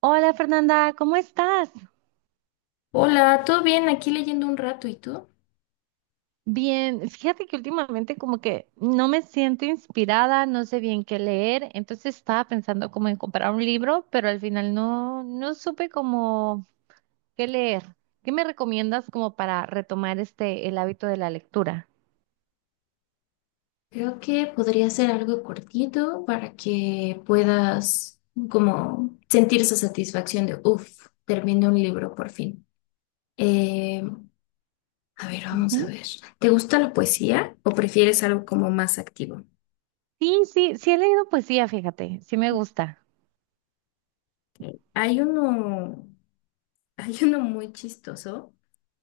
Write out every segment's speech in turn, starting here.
Hola Fernanda, ¿cómo estás? Hola, ¿todo bien? Aquí leyendo un rato, ¿y tú? Bien, fíjate que últimamente como que no me siento inspirada, no sé bien qué leer, entonces estaba pensando como en comprar un libro, pero al final no, no supe como qué leer. ¿Qué me recomiendas como para retomar este, el hábito de la lectura? Creo que podría ser algo cortito para que puedas como sentir esa satisfacción de, uff, terminé un libro por fin. Eh, a ver, vamos a Ujú. ver. ¿Te gusta la poesía o prefieres algo como más activo? Sí, sí, sí he leído poesía, fíjate, sí me gusta. Hay uno, hay uno muy chistoso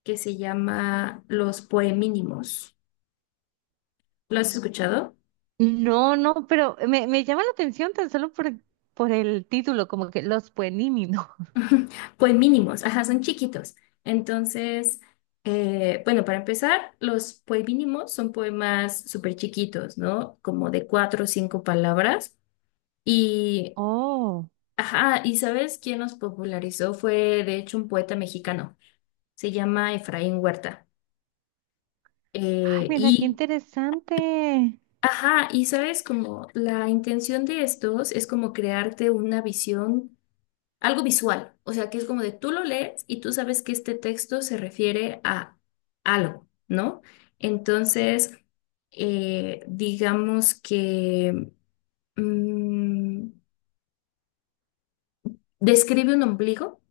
que se llama Los Poemínimos. ¿Lo has escuchado? No, no, pero me llama la atención tan solo por el título, como que Los Pueníminos. Ujú. Pues mínimos, ajá, son chiquitos. Entonces, bueno, para empezar, los pues mínimos son poemas súper chiquitos, ¿no? Como de cuatro o cinco palabras. Y Oh. ajá, ¿y sabes quién nos popularizó? Fue, de hecho, un poeta mexicano. Se llama Efraín Huerta. Ay, Eh, mira, qué y, interesante. ajá, y sabes, como la intención de estos es como crearte una visión, algo visual, o sea, que es como de tú lo lees y tú sabes que este texto se refiere a algo, ¿no? Entonces, digamos que mm, describe un ombligo,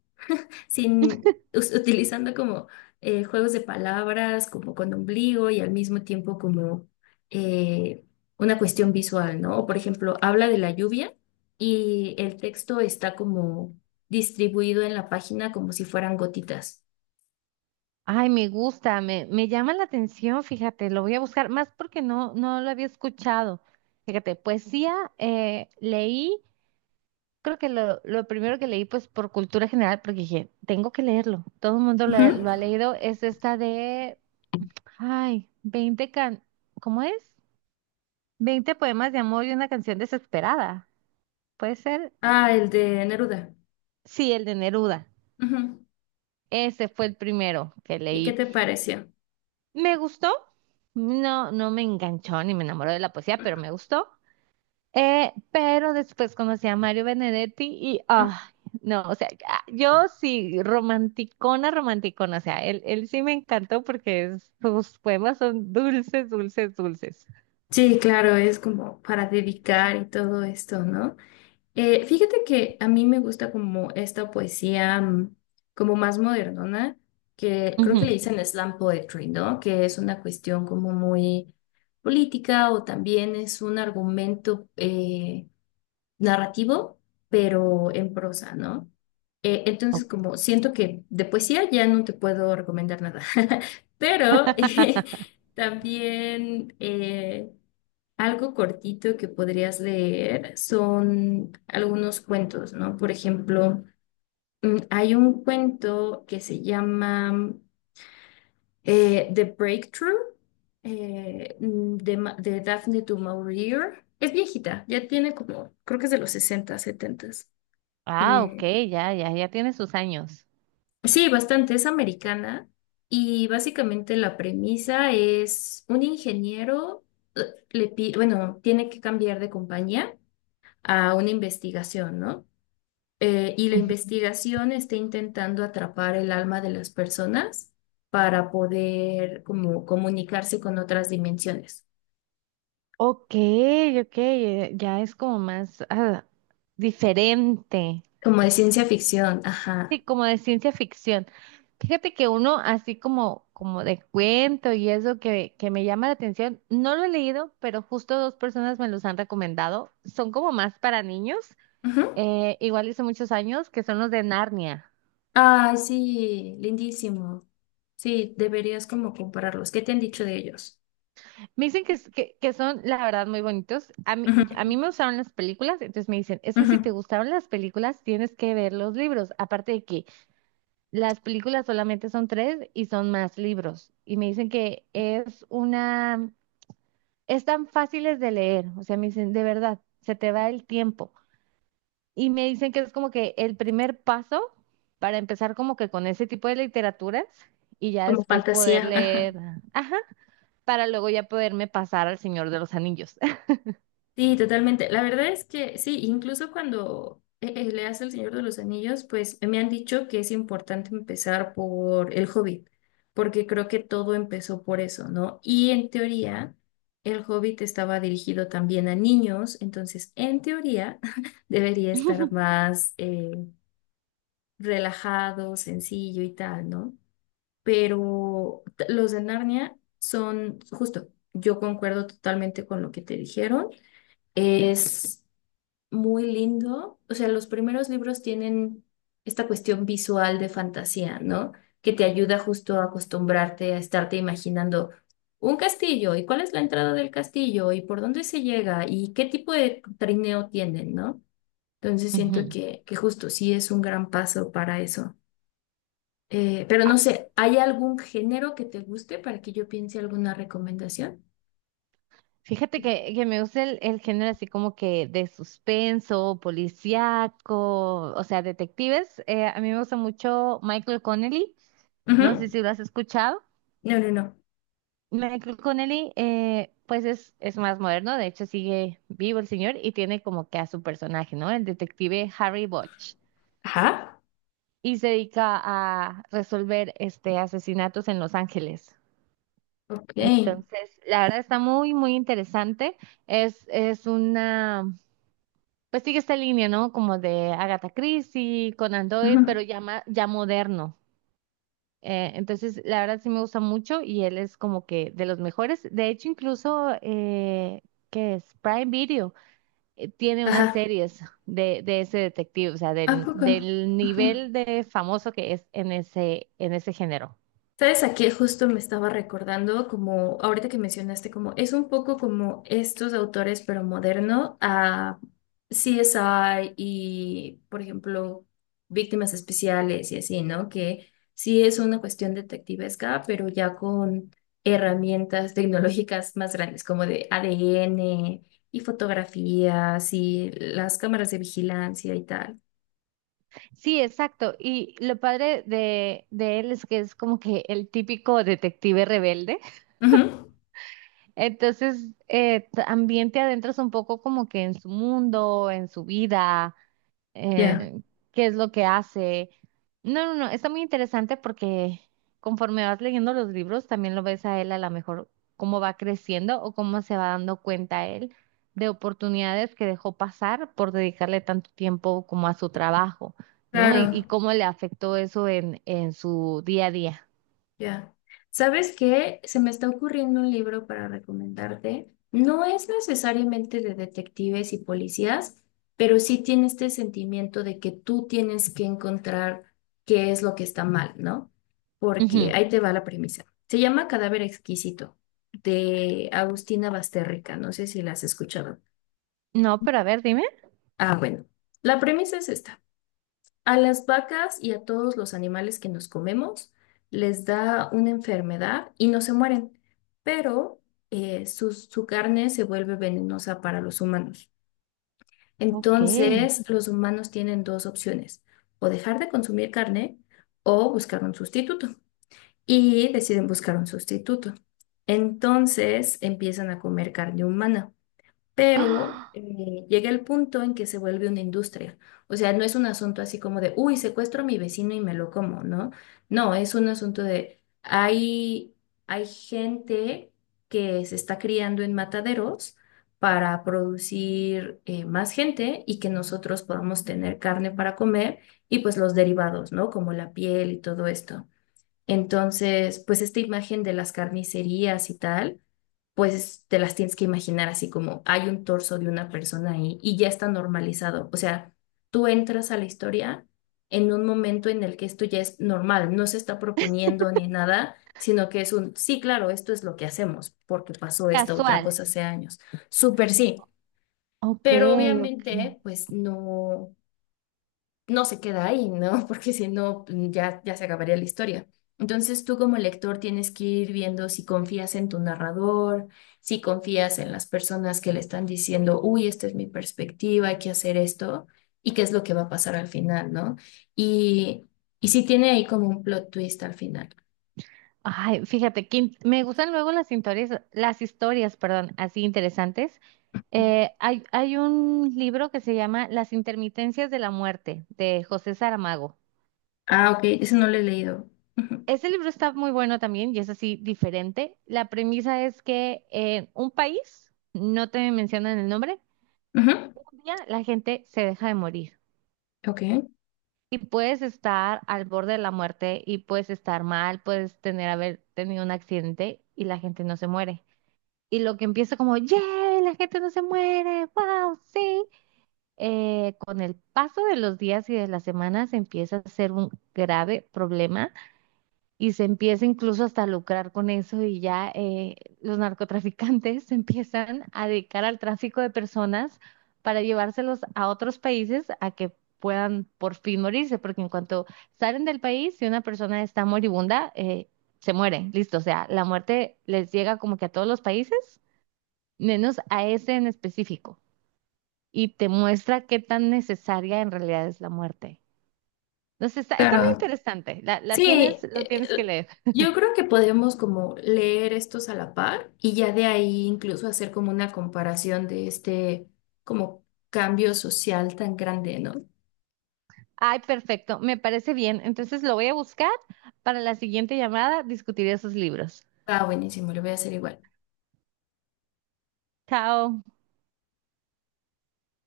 sin us- utilizando como juegos de palabras, como con ombligo y al mismo tiempo como eh, una cuestión visual, ¿no? O, por ejemplo, habla de la lluvia y el texto está como distribuido en la página como si fueran gotitas. Ay, me gusta, me llama la atención, fíjate, lo voy a buscar, más porque no, no lo había escuchado. Fíjate, poesía, leí, creo que lo primero que leí, pues por cultura general, porque dije, tengo que leerlo, todo el mundo Ujú. lo ha leído, es esta de, ay, 20 can, ¿cómo es? 20 poemas de amor y una canción desesperada. ¿Puede ser? Ah, el de Neruda. Sí, el de Neruda. Ujú. Ese fue el primero que ¿Y qué leí. te pareció? Me gustó. No, no me enganchó ni me enamoró de la poesía, pero me gustó. Pero después conocí a Mario Benedetti y, ah, no, o sea, ya- yo sí, romanticona, romanticona, o sea, él sí me encantó porque es- sus poemas son dulces, dulces, dulces. Sí, claro, es como para dedicar y todo esto, ¿no? Fíjate que a mí me gusta como esta poesía, como más modernona, que creo que le Ujú. dicen slam poetry, ¿no? Que es una cuestión como muy política, o también es un argumento narrativo, pero en prosa, ¿no? Entonces Oh. como siento que de poesía ya no te puedo recomendar nada, pero también... algo cortito que podrías leer son algunos cuentos, ¿no? Por ejemplo, hay un cuento que se llama The Breakthrough, de Daphne du Maurier. Es viejita, ya tiene como, creo que es de los 60, 70. Ah, ok, Eh, ya, ya, ya tiene sus años. sí, bastante, es americana y básicamente la premisa es un ingeniero, eh, bueno, tiene que cambiar de compañía a una investigación, ¿no? Y la Ujú. investigación está intentando atrapar el alma de las personas para poder como comunicarse con otras dimensiones, Ok, ok, ya es como más ah, diferente. como de ciencia ficción, ajá. Sí, como de ciencia ficción. Fíjate que uno así como, como de cuento y eso que me llama la atención, no lo he leído, pero justo dos personas me los han recomendado. Son como más para niños, Ujú. Igual hice muchos años, que son los de Narnia. Ay, sí, lindísimo. Sí, deberías como compararlos. ¿Qué te han dicho de ellos? Me dicen que, es- que son, la verdad, muy bonitos. Ujú, A mí me gustaron las películas, entonces me dicen, es que si te ujú. gustaron las películas, tienes que ver los libros. Aparte de que las películas solamente son tres y son más libros. Y me dicen que es una... están fáciles de leer, o sea, me dicen, de verdad, se te va el tiempo. Y me dicen que es como que el primer paso para empezar como que con ese tipo de literaturas y ya Como después poder fantasía, ajá. leer, ajá, para luego ya poderme pasar al Señor de los Anillos. Sí, totalmente. La verdad es que sí, incluso cuando leas El Señor de los Anillos, pues me han dicho que es importante empezar por El Hobbit, porque creo que todo empezó por eso, ¿no? Y en teoría, El Hobbit estaba dirigido también a niños, entonces en teoría debería estar más relajado, sencillo y tal, ¿no? Los de Narnia son, justo, yo concuerdo totalmente con lo que te dijeron. Es muy lindo. O sea, los primeros libros tienen esta cuestión visual de fantasía, ¿no? Que te ayuda justo a acostumbrarte a estarte imaginando un castillo y cuál es la entrada del castillo y por dónde se llega y qué tipo de trineo tienen, ¿no? Entonces siento Ujú. Que justo sí es un gran paso para eso. Pero no Ah, sé, ¿hay algún género que te guste para que yo piense alguna recomendación? fíjate que me gusta el género así como que de suspenso, policíaco, o sea, detectives. A mí me gusta mucho Michael Connelly, no sé Ujú. si lo has escuchado. No, no, no. Michael Connelly, pues es más moderno, de hecho sigue vivo el señor y tiene como que a su personaje, ¿no? El detective Harry Bosch Ajá. y se dedica a resolver este asesinatos en Los Ángeles. Ok. Entonces, la verdad está muy, muy interesante. Es una, pues sigue esta línea, ¿no? Como de Agatha Christie, Conan Doyle, pero Ujú. ya, ma- ya moderno. Entonces, la verdad sí me gusta mucho y él es como que de los mejores. De hecho, incluso, ¿qué es? Prime Video tiene unas Ajá. series de ese detective, o sea, ¿A del, poco? del Ajá. nivel de famoso que es en ese género. ¿Sabes? Aquí justo me estaba recordando, como ahorita que mencionaste, como es un poco como estos autores, pero moderno, a CSI y, por ejemplo, víctimas especiales y así, ¿no? Que sí es una cuestión detectivesca, pero ya con herramientas tecnológicas más grandes, como de ADN y fotografías y las cámaras de vigilancia y tal. Sí, exacto. Y lo padre de él es que es como que el típico detective rebelde. Ujú. Entonces, también te adentras un poco como que en su mundo, en su vida Ya, eh, qué es lo que hace. No, no, no, está muy interesante porque conforme vas leyendo los libros, también lo ves a él a lo mejor cómo va creciendo o cómo se va dando cuenta él de oportunidades que dejó pasar por dedicarle tanto tiempo como a su trabajo, ¿no? claro. Y cómo le afectó eso en su día a día. Ya. ¿Sabes qué? Se me está ocurriendo un libro para recomendarte. No es necesariamente de detectives y policías, pero sí tiene este sentimiento de que tú tienes que encontrar qué es lo que está mal, ¿no? Porque Ujú. ahí te va la premisa. Se llama Cadáver Exquisito, de Agustina Basterrica. No sé si la has escuchado. No, pero a ver, dime. Ah, bueno. La premisa es esta. A las vacas y a todos los animales que nos comemos les da una enfermedad y no se mueren, pero su carne se vuelve venenosa para los humanos. Ok. Entonces, los humanos tienen dos opciones, o dejar de consumir carne o buscar un sustituto. Y deciden buscar un sustituto. Entonces, empiezan a comer carne humana, pero ¡Ah! Llega el punto en que se vuelve una industria. O sea, no es un asunto así como de, uy, secuestro a mi vecino y me lo como, ¿no? No, es un asunto de, hay gente que se está criando en mataderos para producir más gente y que nosotros podamos tener carne para comer, y pues los derivados, ¿no? Como la piel y todo esto. Entonces, pues esta imagen de las carnicerías y tal, pues te las tienes que imaginar así como hay un torso de una persona ahí y ya está normalizado. O sea, tú entras a la historia en un momento en el que esto ya es normal, no se está proponiendo ni nada, sino que es un, sí, claro, esto es lo que hacemos porque pasó esta otra Casual. cosa hace años. Súper sí, Ok, pero ok. obviamente, pues no se queda ahí, ¿no? Porque si no, ya se acabaría la historia. Entonces tú como lector tienes que ir viendo si confías en tu narrador, si confías en las personas que le están diciendo, uy, esta es mi perspectiva, hay que hacer esto, y qué es lo que va a pasar al final, ¿no? Y, y si tiene ahí como un plot twist al final. Ay, fíjate, que in- me gustan luego las historias, perdón, así interesantes. Hay un libro que se llama Las intermitencias de la muerte, de José Saramago. Ah, ok, eso no lo he leído. Ujú. Ese libro está muy bueno también y es así diferente. La premisa es que en un país, no te mencionan el nombre, Ujú. un día la gente se deja de morir Ok, y puedes estar al borde de la muerte y puedes estar mal, puedes tener haber tenido un accidente y la gente no se muere. Y lo que empieza como, ¡yay! La gente no se muere, ¡wow! Sí. Con el paso de los días y de las semanas empieza a ser un grave problema y se empieza incluso hasta a lucrar con eso y ya los narcotraficantes se empiezan a dedicar al tráfico de personas para llevárselos a otros países a que puedan por fin morirse, porque en cuanto salen del país, si una persona está moribunda, se muere, listo, o sea, la muerte les llega como que a todos los países menos a ese en específico, y te muestra qué tan necesaria en realidad es la muerte. Entonces está, está muy claro. interesante, la tienes, Sí, lo tienes que leer. yo creo que podemos como leer estos a la par y ya de ahí incluso hacer como una comparación de este como cambio social tan grande, ¿no? Ay, perfecto, me parece bien. Entonces lo voy a buscar para la siguiente llamada, discutir esos libros. Ah, buenísimo, lo voy a hacer igual. Chao.